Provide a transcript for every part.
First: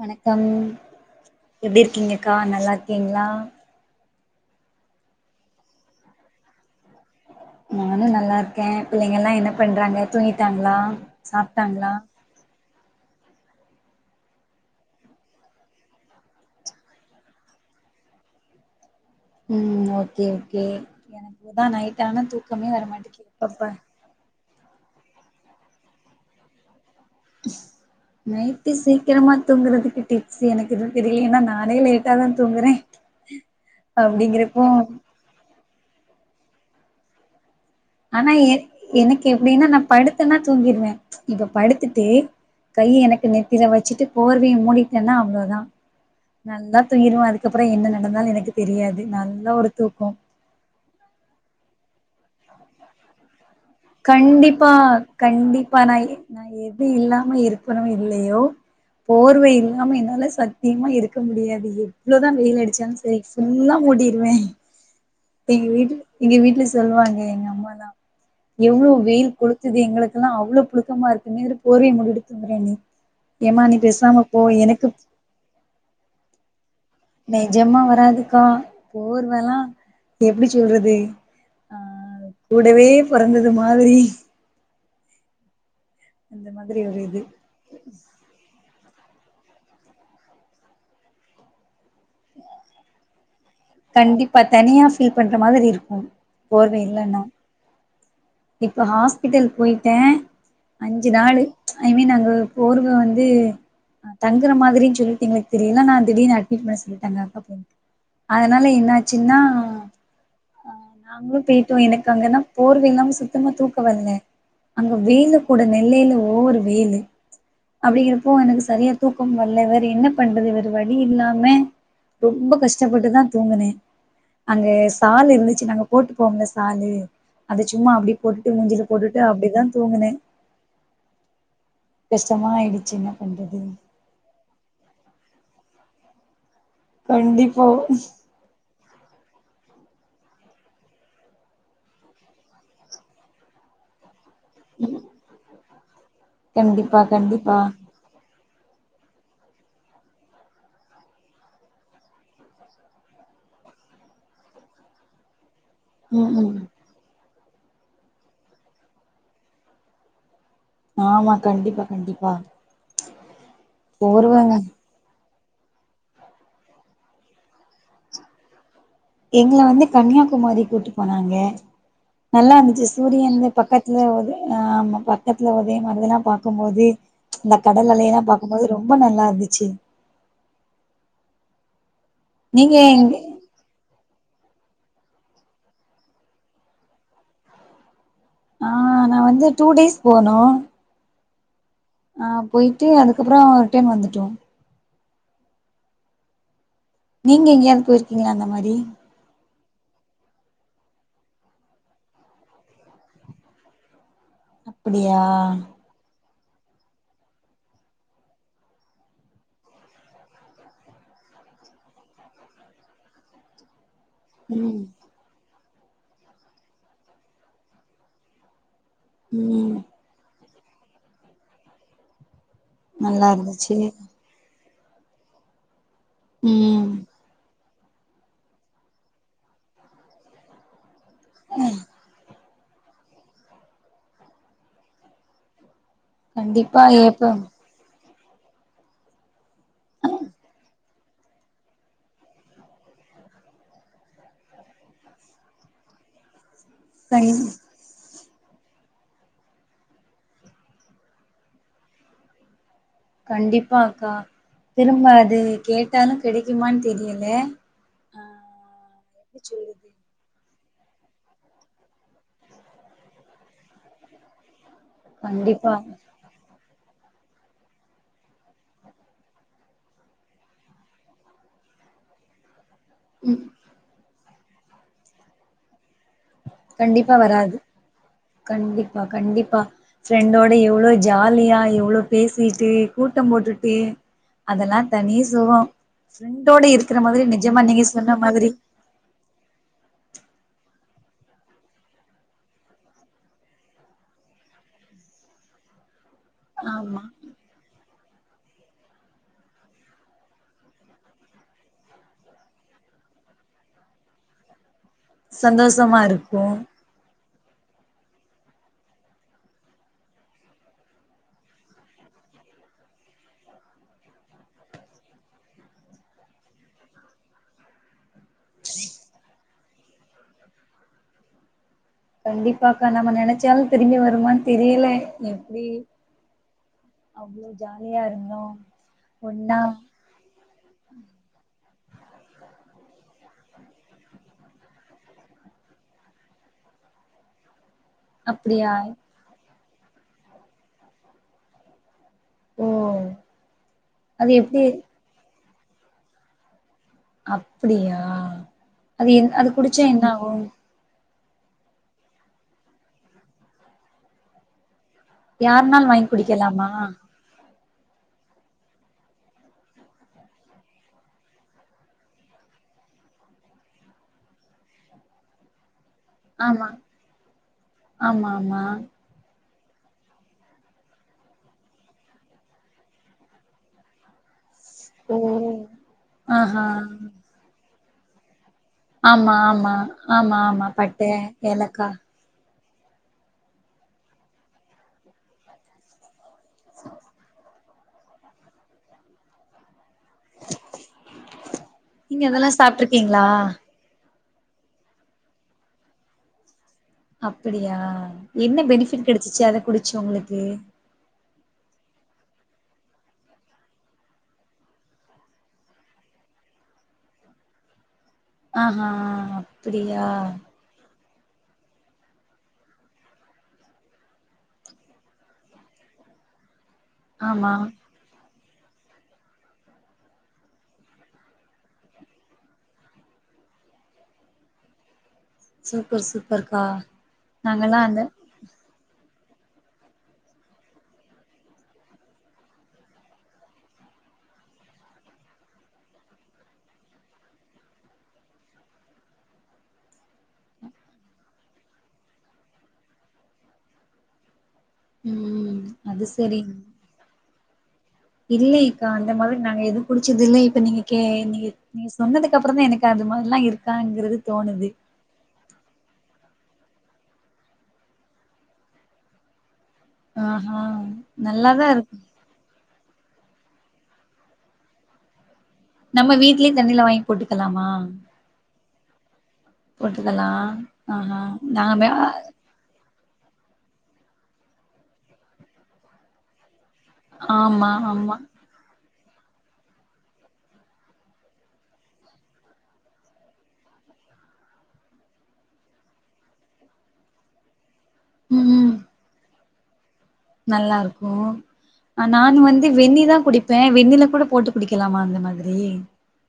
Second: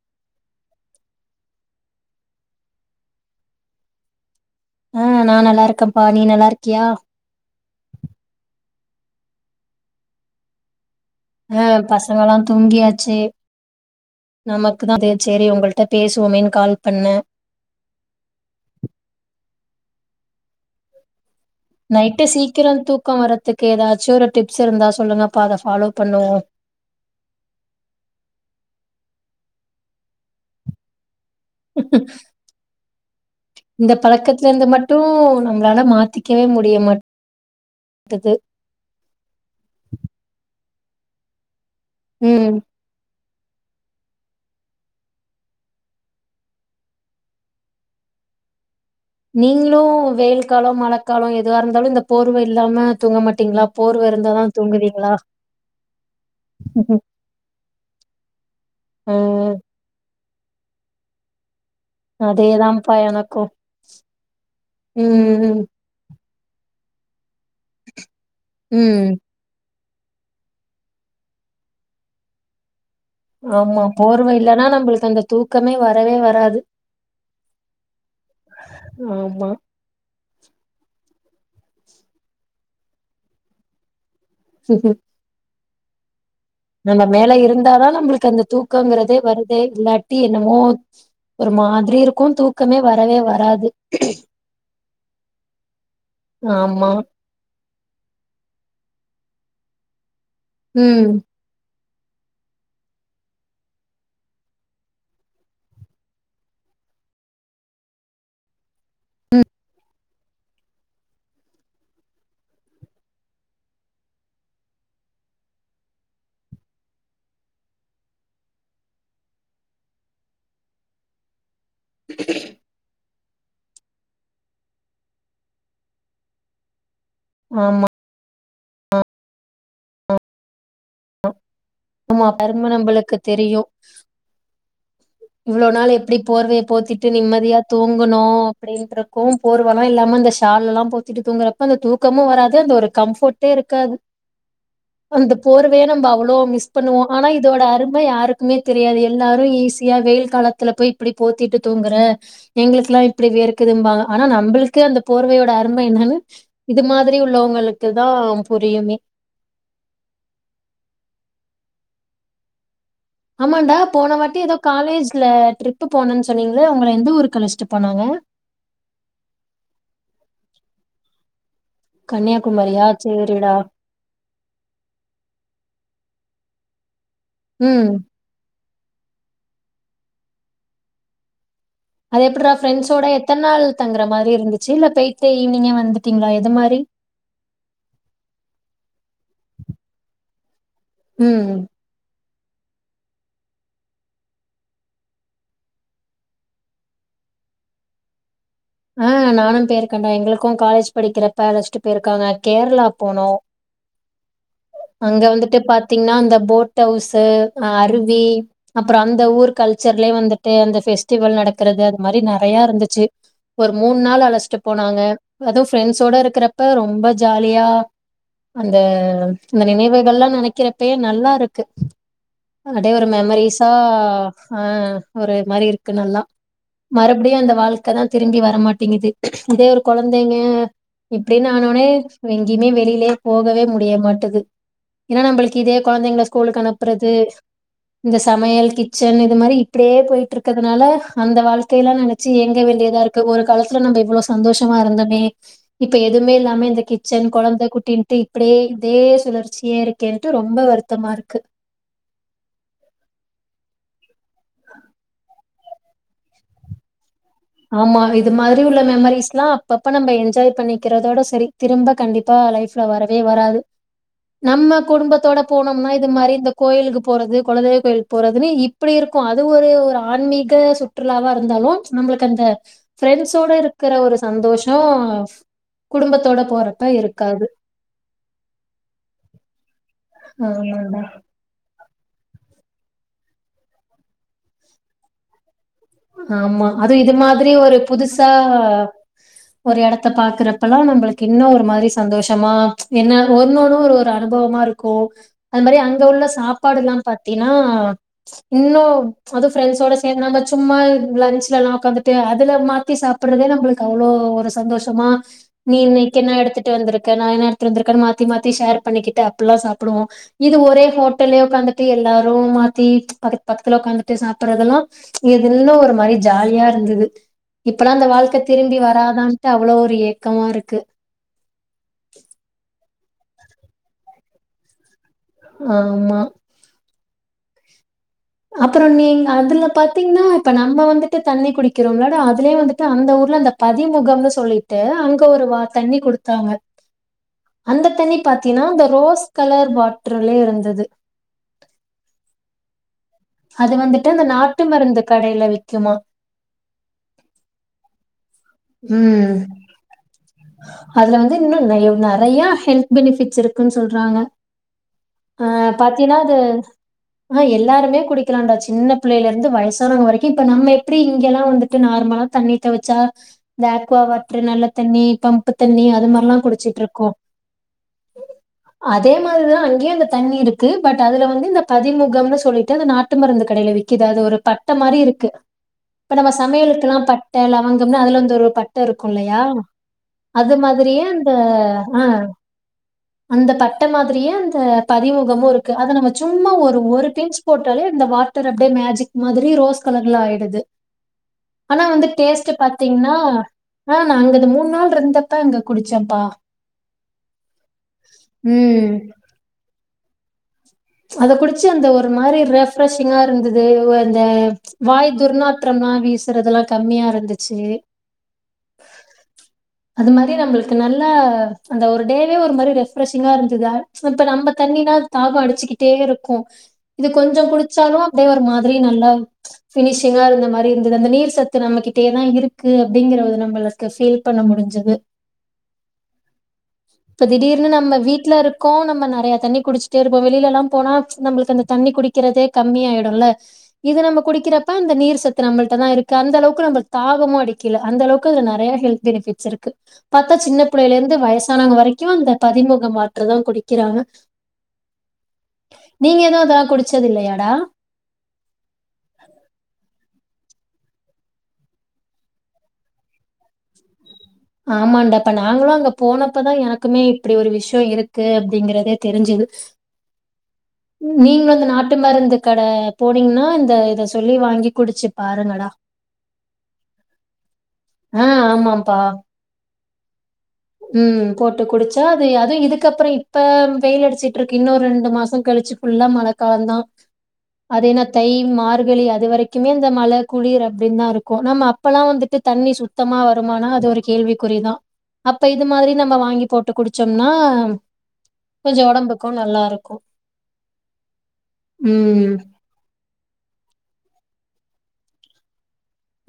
வணக்கம் எப்டி இருக்கிங்கக்கா நல்லா இருக்கிங்களா ஆ நான் நல்லா இருக்கன்ப்பா நீ நல்லா இருக்கியா நானு நல்லா இருக்கே பிள்ளைங்க எல்லா என்ன பண்றாங்க தூங்கிட்டாங்களா ஆ சாப்ட்டாங்களா பசங்கலா தூங்கியாச் சி நமக்கு தா அது சேரி உங்கள்ட்ட பேசுவோமேனு கால் பண்ண ம் ஓகே ஓகே எனக் நைட்டு சீக்கிரம் தூக்கம் வரத்துக்கு எப்பப்ப எதாச்சி ஒரு டிப்ஸ் இருந்தா சொல்லுங்கப்பா அத ஃபாலோ பண்ணுவோ நைட்டு சீக்கிரமா தூங்கறதுக்கு டிப்ஸ் எனக்கு எதும் தெரி இல்லன்னா நானே லேட்டாதா தூங்கறே [unintelligible] இந்த பழக்கத்லந்து மட்டு நம்ளால மா த்திக்கவே முடியமாட் ஆனா எ எனக்கு எப்டின்னா நா படுத்தன்னா தூங்கிருவே இப்ப படு த்துட்டு ம் கை எனக்கு நெ த்தில வச்சுட்டு போர்வய மூடிட்டன்னா அவ்ளதா நல்லா தூங்கிருவோ அதுக்கப்ற என்ன நடந்தாலு எனக்கு தெரியா நீங்ளு வெயில் காலொ மழக்காலொ எதுவா இருந்தாலு இந்த போர்வ இல்லாம தூங்க மாட்டீங்ளா கண்டிப்பா கண்டிப்பா நா நா எது இல்லாம இருக்கனோ இல்லயோ ஆ போர்வ இல்லாம என்னால சத்தியமா இருக்க முடியாது எ வ்ளோதா வெயில் அதேதான்ப்பா அடிச்சாலு சரி எனக்கு ஃபுல்லா மூடிருவே இப்ப ம் ம் எங்க வீட்ல இங்க வீட்ல சொல்வாங்க எங்கம் மாலா எவ்ளோ ம் வெயில் கொளு த்துது எங்களுக்குல்லா அவ்ளோ புழுக்கமா இருக்குன்னு இதுல போர்வைய மூடிட்டு தூங்குர நீ ஏமா நீ ஆமா பேசாம போர்வ போ இல்லனா எனக்கு நம்பளுக்கு அந்த தூக்கமே வரவே வராது நெஜமா வராதுக்கா ஆமா போர்வலா எப்டி சொல்றது ஆ கூடவே பொறந்தது மாதிரி ஹூஹூ அந்த மாதிரி ஒரு நம்ம இது மேல இருந்தாதா நம்மளுக்கு அந்த தூக் கொங்குறதே வருதே இல்லாட்டி என்னமோ ஒரு மாதிரி இரு கண்டிப்பா தனியா ஃபீல் பண்ற மாதிரி இருக்கு போர்வ ஆமா இல்லன்னா இப்ப ஹாஸ்பிட்டல் போயிட்டே ம் அஞ்சு நாளு ஐ மீன் அங்க போர்வ வந்து தங்குற மாதிரின் சொல்ட்டு எங்களுக்கு தெரியல ஆனா திடீனு அட்மிட் பண்ண சொல்லிட்டாங்க அக்கா பொண்ணுக்கு அதுனால என்னாச்சுன்னா அ நாங்ளு போயிட்டோ எனக்கு அங்கன்னா போர்வ இல்லாம சு த்தமா தூக்க வர்ல அங்க வெயிலு கூட நெல்லைல ஓவர் வெயிலு அப்டிங்கிறப்போ எனக்கு சரியா தூக்கமு வர்ல வேற என்ன பண்றது வேற வழி இல்லாம ரொம்ப கஷ்டப்பட்டுதா தூங்குனே அங்க சால் இருந்துச்சு நாங்க போட்டு போம்ல சாலு அது ஆமா சும்மா அப்டி போட்டு நெஞ்சில போட்டுட்டு அப்பிடித்தா தூங்குனே ஆமா கஷ்டமா ஆயிடுச்சி என்னா பண்றது இவ்வளோ நாள் எப்பிடி போர்வே போத்திட்டு நிம்மதியா கண்டிப்பா தூங்குணோ அப்பிடின்ருக்கு போர்வெலா இல்லாம அந்த ஷால் எல்லா போத்திட்டு தூங்குறப்ப அந்த தூக்கமு வராது அந்த ஒரு கம்ஃபோர் டே இருக்காது அந்த போர்வ வே நம் அவ் அவ்ளோ மிஸ் கண்டிப்பா பண்ணுவோ ஆனா கண்டிப்பா இதோட அரும யாருக் குமே தெரியாது எல்லாரு ஈஸியா வெயில் காலத்துல போய் இப்பிடி போத்திட்டு தூங்குற எங்களுக்குலா இப்பிடி வேர்குதும்பாங்க ஆனா நம்மளுக்கு அந்த போர்வையோட உண்ம என்னானு ம் ம் இது மாதிரி உள் உள்ளோங்களுக்கு தா புரியுமே ஆமா கண்டிப்பா கண்டிப்பா ஆமான்டா போன வாட்டி போர்வங்க ஏதோ காலேஜ்ல ட்ரிப் போனன்னு சொன்னீங்கல்ல உங்கள எந்த ஊருக்கு அழச்ட்டு போனாங்க எங்கள வந்து கன்னியாகுமாரி கூட்டு போனாங்க நல்லா இருந்துச்சி கன்னியாகுமரியா சூரியனு சேரிடா பக்கத்துல உத ஆ ஆமா பக்கத்துல உதயமானதெல்லா பா க்கும்போதே இந்த ம் கடல்லலை இல்லா பாக்கு து ரொம்ப நல்லா இருந்துச்சி அது எப்பிடார ஃப்ரெண்ட்ஸோட எத்தன நாள் தங்கற மாரி இருந்துச்சி இல்ல போயிட்டு ஈவ்னிங் வந்துட்டீங்களா எது மாரி ஆ நா வந்து டூ டேஸ் போனோ ம் ஆ போயிட்டு அதுக்கப்புறோ ரிட்டே வந்துட்டோ நீங்க எங்கேயாது போயிருக்கீங்களா மாரி ஆ நானு போயிருக்கண்டா எங்களுக்கு காலேஜ் படிக்கிறப்ப அலஸ்டு போயிருக்காங்க கேரளா போனோ அப்படியா அங்க வந்துட்டு பாத்தீங்கன்னா அந்த போட் ஹவுஸ்ஸு அ அருவி அப்புறோ அந்த ஊர் கல்ச்சர்லயே வந்துட்டு அந்த பெஸ்டிவல் நடக்கிறத அது மாரி நெறைய இருந்துச்சி மூணு நாள் அழச்சிட்டு ம் போனாங்க அதுவு ஃப்ரெண்ட்ஸோட இருக்கிறப்ப ரொம்ப ஜாலியா அந்த அந்த ம் நினைவுகல்லா நினைக் க்கரப்பயே நல்லா இருக்கு அடியே ஒரு நல்லா மெமரிஸா இருந்துச்சு ஆ ஒரு மாரிருக் குநல்லா ம் மறுபடியு அந்த வாழ்க் கதா திரும்பி வரமாட்டேங்குது இதே ஒரு கொழந்தைங்க இப்டின் ஆனோனே எங்கய்மே வெளிலே போகவே முடிய மாட்டது ஏன்னா நம்மளுக்கு இதே கொழந்தைங்கள ஸ்கூலுக்கு கண்டிப்பா அனுப்புறது எப்ப இந்த சமையல் கிச்சன் இது மாரி ப்படியே போயிட்டு இருக்கிறதுனால அந்த வாழ்க்கைல்லா நினச்சு ஏங்க வேண்டியதா இருக் க்கு ஒரு காலத்துல நம்ம இவ்ளோ சந்தோஷமா இருந்தமே இப்ப எதுவுமே இல்லாமே இந்த கிச்சன் கண் கொழந்த குட்டின் டி இப்டியே இதே சுழற்சியே இருக்கேன்ட்டு ரொம்ப வருத்தமா இருக்கு கண்டிப்பா அக்கா திரும்ப அது கேட்டாலு கெடைக்குமானு தெரியல ஆமா ஆ இது மாதிரி உள்ள மெமரிஸ் எப்டி எல்லா சொல்றது அப்பப்ப நம்ம என்ஜாய் பண்ணிக்கிறதோட சரி திரும்ப கண்டிப்பா லைஃப்ல வரவே வராது நம்ம குடும்பத்தோட கண்டிப்பா போனோம்னா இது மாரி இந்த கோயிலுக்கு போறது கொலதெய்வ கோயிலுக் போறதுன்னு இப்டி இருக்கு அது ஒரு ஒரு ஆன்மீக சுற்றுலாவா இருந்தாலு நம்ம கு கந்த ஃபரெண்ட்ஸோட இருக்கிற ஒருஸ் சந்தோஷோ குடும்பத்தோட போறப்ப கண்டிப்பா இருக்காது. வராது கண்டிப்பா கண்டிப்பா ஃபிரெண்டோட எவ்ளோ ஆமாங்க. ஜாலியா எவ்ளவுப் பேசிட்டு கூட்டோ போட்டுட்டு அதெல்லா தனி சொகொ ஆமா அது இது மாதிரி ஒரு சொன்ன புதுசா மாதிரி ஒரு எடத் த பாக்குறப்பெல்லா நம்மளுக்கு இன்ன ஒரு மாரி சந்தோஷமா என்ன ஒன்னொன்னு ஒரு ஒரு அனுபவமா இருக்கு அது மாரி அங்க உள்ள ச சாப்பாடுலா ஆமா பாத்தின்னா இன்னு அது ஃபிரெண்ட்ஸசோட சேந்தாங் சும்மா லன்ச்ல எல்லா உக்காந்துட்டு அதுல மாத்தி சாப்பிடுறதே நம்மளுக்கு அவ்வளோ ஒரு சந்தோஷ தமா நீ சந்தோஷமா இன்னைக்கு என்ன இருக்கு எடுத்துட்டு வந்திருக்க நா என்ன ட்ருந்திருக்காரு மாத்தி மாத்தி ஷேர் பண்ணிக்கிட்டு அப்பில்லா சாப்பிடுவோ இது ஒரே ஹோட்டல்லயே உக்காந்துட்டு எல்லாரு மாத்தி பக்க பக்கத்துல உக்காந்துட்டு சாப்பிட்றதெல்லா இது இன்னு ஒரு மாரி ஜாலியா இருந்துது இப்பல்லா அந்த வாழ் க்க திரும்பி வராதான் ட்டு அவ்ளோ ஒரு ஏக்கமா இருக்கு கண்டிப்பாக்கா நம்ம நெனைச்சாலு திரும்பி வருமான்னு தெரியல எப்டி ஆமா அவ்ளோ ஜாலி அப்புறோ நீங்க அதுல பாத்தீங்ன்னா இப்ப நம்ம வந்துட்டு தண்ணி குடிக்கிறோல்லடா அதுலயே வந்துட்டு அந்த ஊர்ல அந்த பதிமுகம்னு சொல்லிட்டு அங்க ஒரு வா தண்ணி குடுத்தாங்க அந்த தண்ணி பாத்தீன்னா அப்டியா அந்த ரோஸ் கலர் வாட்ரலியே இருந்தது ஓ அது வந்துட்டு அந்த அது எப்டி நாட்டு மருந்து கடையில வி க்குமா அப்டியா அது ம். இன் அது குடிச்சா என்னாகு அதுல வந்து இன்னு எவ் நெறைய ஹெல்த் பெனிஃபிட்ஸ் இருக்குன்னு சொல்றாங்க. ஆ யாருனால் வாங்கி பாத்தீன்னா அது குடிக்கலாமா ஆ எல் எல்லாருமே குடிக்கலான்டா சின்ன பிள்ளைல இருந்து வயசானவங்க வரைக்கி இப்ப நம்ம எப்பிடி இங்கல்லா வந்துட்டு நார்மலா தண்ணி தவிச்சா இந்த அக்வா வாட்ரு, நல்ல தண்ணி, பம்பு தண்ணி அ து மாரிலா ஆமா குடிச்சுட்ருக்கோ ஆமா ஆமா அதே மாரிதா அங்கயு அந்த தண்ணி இருக்கு. பட் அதுல வந்து இந்த பதிமுகம்னு சொல்லிட்டு அந்த நாட் டு மருந்து கடையில விக்கிது அது ஒரு ப ட்ட மாரி ஓ இருக்கு. இப்ப நம்ம ஆஹா சமையலுக்கெல்லா பட்ட லவங் கம்னா அதுல இருந்து ஒரு பட் ட இருக்கு ஆமா இல்லையா ஆமா ஆமா அது ஆமா மாதிரியே பட்ட அந்த ஏலக்கா ஆ அந்த தட்ட மாதிரியே அந்த பதிமுகமு இருக்கு அத நம்ம சும்மா ஒரு ஒரு பிஞ்ச் போட்டாலே இந்த வாட்டர் அப்டியே மேஜிக் மாதிரி ரோஸ் கலர்ல ஆயிடுது. ஆனா வந்து நீங்க அதெல்லா டேஸ்ட் பாத்தீங்ன்னா சாப்ட்ருக்கீங்களா ஆ நாங்க அந்த மூணு நாள் இருந்தப்ப அங்க குடிச்சேம்ப்பா அப்பிடியா என்ன பெனிஃபிட் கெடைச்சிச்சு அத குடிச் சவுங்களுக்கு அத குடிச்சு அந்த ஒரு மாரி ரெஃப்ரஷிங்கா இருந்தது அந்த வாய் துர்நாற்றம்லா வீசுறதுலா கம்மியா இருந்துச்சு ஆஹா அப்புடியா ல அந்த ஒரு டே வே ஒரு மாரி ரெஃப்ரஷிங்கா இருந்தது இப்ப நம்ப தண்ணினா தாக அடிச்சுக்கி ட்டே இருக்கு இது கொஞ்சொ ஆமா குடிச்சாலு அப்டியே ஒரு மா திரி நல்லா ஃபினிஷிங்கா இருந்த மாரி இருந்தது அந்த நீர் சத்து நம்மகிட்டயேதா இருக்கு அப்டிங்கிறத நம்மளுக்கு ஃபீல் பண்ண முடிஞ்சது சூப்பர் சூப்பர்க்கா இப்ப திடீர்னு நாங்கல்லா நம்ம அந்த வீட்ல இருக்கோ நம்ம ந றைய தண்ணி குடிச்சிட்டே இருப்போ வெளிலல்லா போனா நம்பளுக்கு அந்த தண்ணி குடிக்கிறதே கம்மி ஆயிடுல்ல இது நம்ம குடிக்கிறப்ப அந்த நீர் சத்து நம்மள்டதா இருக்கு அந்தளவுக்கு நம்ம தாகமு அடிக்கல அந்த அளவுக்கு அதுல நெறைய ஹெல்த் பெனிபிட்ஸ் இருக்கு பாத்தா சின்ன புள்ளயிலெந்து வயசானவ்ங்க வரைக்கு அந்த பதிமுகம் மாற்று தா குடிக்கிறாங்க ம் நீங்க எது அதலா குடிச்சதில்லயாடா இல்லயெக்கா அந்த மாதிரி நாங்க எது குடிச்சதுல்லை இப்ப நீங்க கே நீங்க நீங்க சொன்னதுக்கப்றந்தா எனக்கு அது மாரிலா இருக்காங்குறது ஆமாண்டா இப்ப நாங்களு அங்க போன ப்பதா எனக்குமே இப்டி ஒரு விஷயொ இருக்கு அப்டிங்குறதே தெரிஞ்சது ஆஹா நீங்களு நல்லாதா அந்த இருக்கு நாட்டு மருந்து கட போனீங்னா இந்த இத சொல்லி வாங்கி குடுச்சு பாருங்க நம்ம வீட்லயு தண்ணில வாங்கி போட்டுக்கலாமா டா போட்டுக்கலா ஆஹா ம் போட்டு நாங்க குடுச்சா அது அது இதுக்கப்றே இப்ப வெயில் அடிச்சிட்ருக்கு இன்னு ரெண்டு மாச கழிச்சு ஃபுல்லா மழக்காலந்தா ஆமா அதேனா ஆமா தை மார்கழி அ து வரைக்குமே இந்த மழ குளிர் அப்டின் தா இருக்கு நம்ம அப்பலா வந்துட்டு தண்ணி சுத்தமா வருமானா அது ஒரு கேள்விக்குறிதா அப்ப இது மாதிரி நம்ம வாங்கி போட்டு குடுச்சோம்னா கொஞ்சொ ஒடம்புக்கு நல்லா ருக்கு நல்லாருக்கு அ நானு வந்து வெந்நிதா குடிப்பே வெந்நில கூட போட்டு குடிக்கலாமா அந்த மாதிரி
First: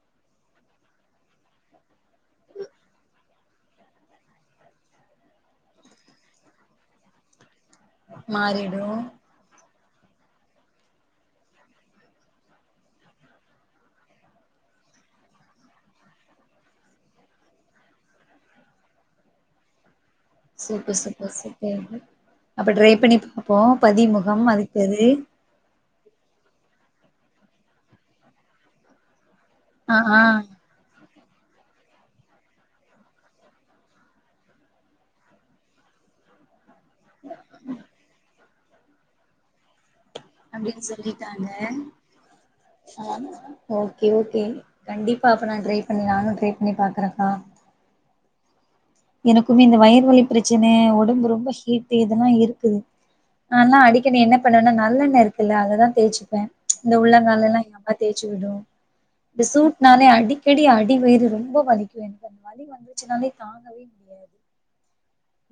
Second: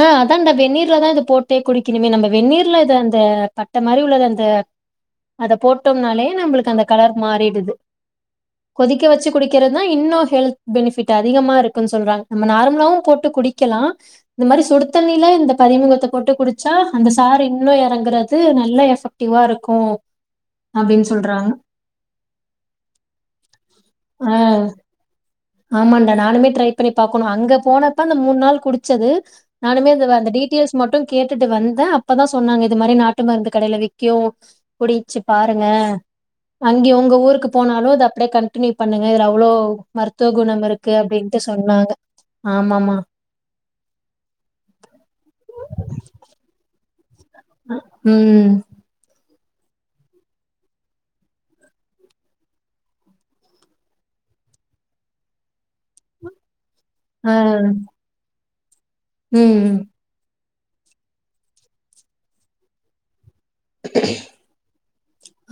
ஆ அதான்டா வெந்நீர்ல தா இது போட்டே குடிக்கணுமே நம்ம வெந்நீர்ல இது அந்த பட்ட மாரி உள்ளத அந்த அத போட்டோம்னாலே நம்மளுக்கு அந்த கலர் மாறிடுது மாறிடு கொதிக்க வச்சு குடிக்கிற தா இன்னு ஹெல்த் பெனிஃபிட் அதிகமா இருக்குன் சொல்றாங்க நம்ம நார்மலாவு போட்டு குடிக்கலா இந்த மாரி சுடு தண்ணில இந்த பதிமுகத்த போட்டு குடிச்சா அந்த சாறு இன்னு எறங்குறது நல்லா எஃபெக்டிவா இருக்கு சூப்பர் அப்டின்னு சூப்பர் சொல்றாங்க சுப்பர் அப்ப ட்ரை பண்ணி பாப்போ ஆ பதிமுகம் அது பெரு ஆமாண்டா நானுமே ட்ரை பண்ணி பாக்கணு அங்க போனப்ப அந்த மூணு நாள் குடிச்சது நானுே ஆ ஆ அந்த டீட்டெயல்ஸ் மட்டு கேட்டுட்டு வந்தே அப்பதா சொன்னாங்க இது மாரி நாட்டு மருந்து கடையில விக்கு குடிச்சு பாருங்க அங்கே உங்க ஊருக்கு போனாலு அத அப்டியே கன் டினியு பண்ணுங்க இதுல அவ்ளோ மருத் அப்டின்னு சொல்லிட்டாங்க ஆமாமா அ ஓகே ஓகே கண்டிப்பா அப்ப நா ட்ரை பண்லானு நானு பண்ண பாக்குறே உ உ எனக்குமே இந்த வயிறு வலி பிரச்சன ஒடம்பு ரொம்ப ஹீட் இதெல்லா இருக்குது நானல்லா அடிக்கடி என்ன பண்ணுவன்னா நல்லெண்ணய இருக்குல்ல அததா தேய்ச்சுப்பே இந்த ஆ உள்ளங்கால்லல எங்கப்பா தேய்சு விடு இந்த ம் சூட் நாலே அடிக் கடி அடிவேயறு ரொம்ப வலிக்கு எனக்கு அந்த வலி வந்துச்சுனாலே தாங்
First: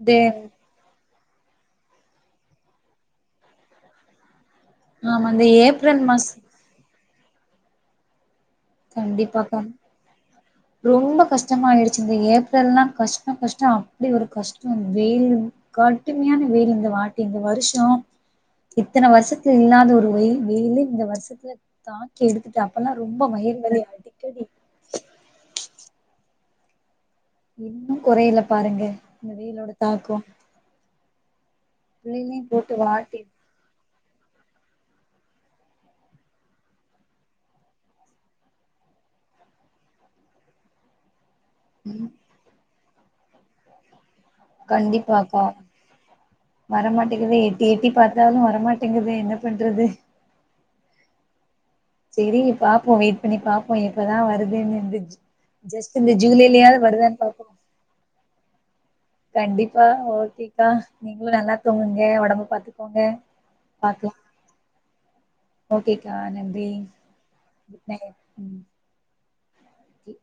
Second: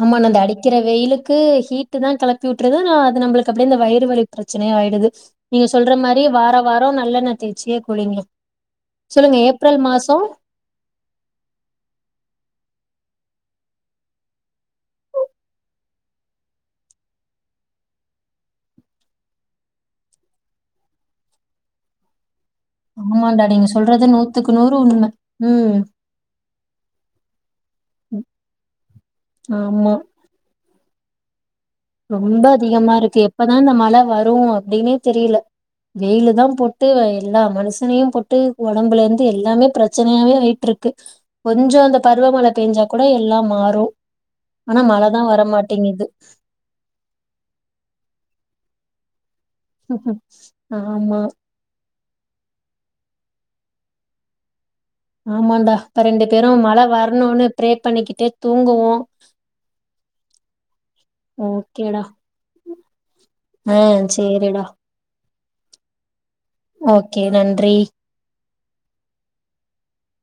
இந்த ஆமா நா அந்த அடிக்கிற வெயிலு கு ஹீட்டு தா கெளப்பி விட்டுறது ஆனா அது நம்ளுக்கு அப்டிய வயிறு வலி பிரச்சனய ஆயிடுது ஆமா இந்த நீங்க சொல்ற ஏப்ரல் மாரி மாச வார வாரம் நல்எண்ன தேச்சியே குளிங்க சொல்லுங்க கண்டிப்பாக்க ஏப்ரல் மாசோ ரொம்ப கஷ்டமா ஆயிருச்சு இந்த ஏப்ரல்லா கஷ் [unintelligible] கஷ்டம் அப்டி ஒரு கஷ்டம் வெயில் கட்டுமையான வெயில் இந்த வாட்டி இந்த வருஷ இத்தன வருஷத்துல இல்லாத ஒரு வெயில் வெயிலு இந்த வருஷத்துல தாக்கி எடுக் அப்பல்ல ரொம்ப ஆமாண்டா வயிறு நீங்க சொல்றது நூத்துக்கு நூறு உண்ம உ இன்னு குறையில பாருங்க இந்த வெயிலோட ஆமா தாக்கோ ரொம்ப பிள்ளைகளையு போட்டு அதிகமா இருக்கு வாட்டி எப்பதா இந்த மழ வரும் அப்டின்னே தெரியல வெயில தா போட்டு எல்லா மனுஷனையு போட்டு ஒடம்புல இருந்து எல்லாமே பிரச்சனயாவே ஆயிட்ருக்கு கொஞ்சோ அந்த பருவ மழ பெஞ்சா கூட எல்லா மாறு ஆனா மழதா கண்டிப்பாக்கா வரமாட்டேங்குது வரமாட்டேங்குது எட்டி எட்டி பாத்தாலு வரமாட்டேங்குது என்ன பண்றது ஹாப் பாக்ஸ் ஆமா சரி பாப்போ வெயிட் பண்ணி பாப்போ எப்ப தா வருதுனு ஆமாண்டா இப்ப ரெண்டு பேரு மழ வருதான்னு வரணுன்னு பாப்போ ப்ரே பண்ணிக்கிட்டே தூங்குவோ கண்டிப்பா ஓகேக்கா. நீங்களு நல்லா தூங்குங்க. ஓகேடா ஒடம்ப பாத்து க்கோங்க ஆ சேரிடா ஓகேக் கா நன்றி ஓகே நன்றி தேங் ம் கி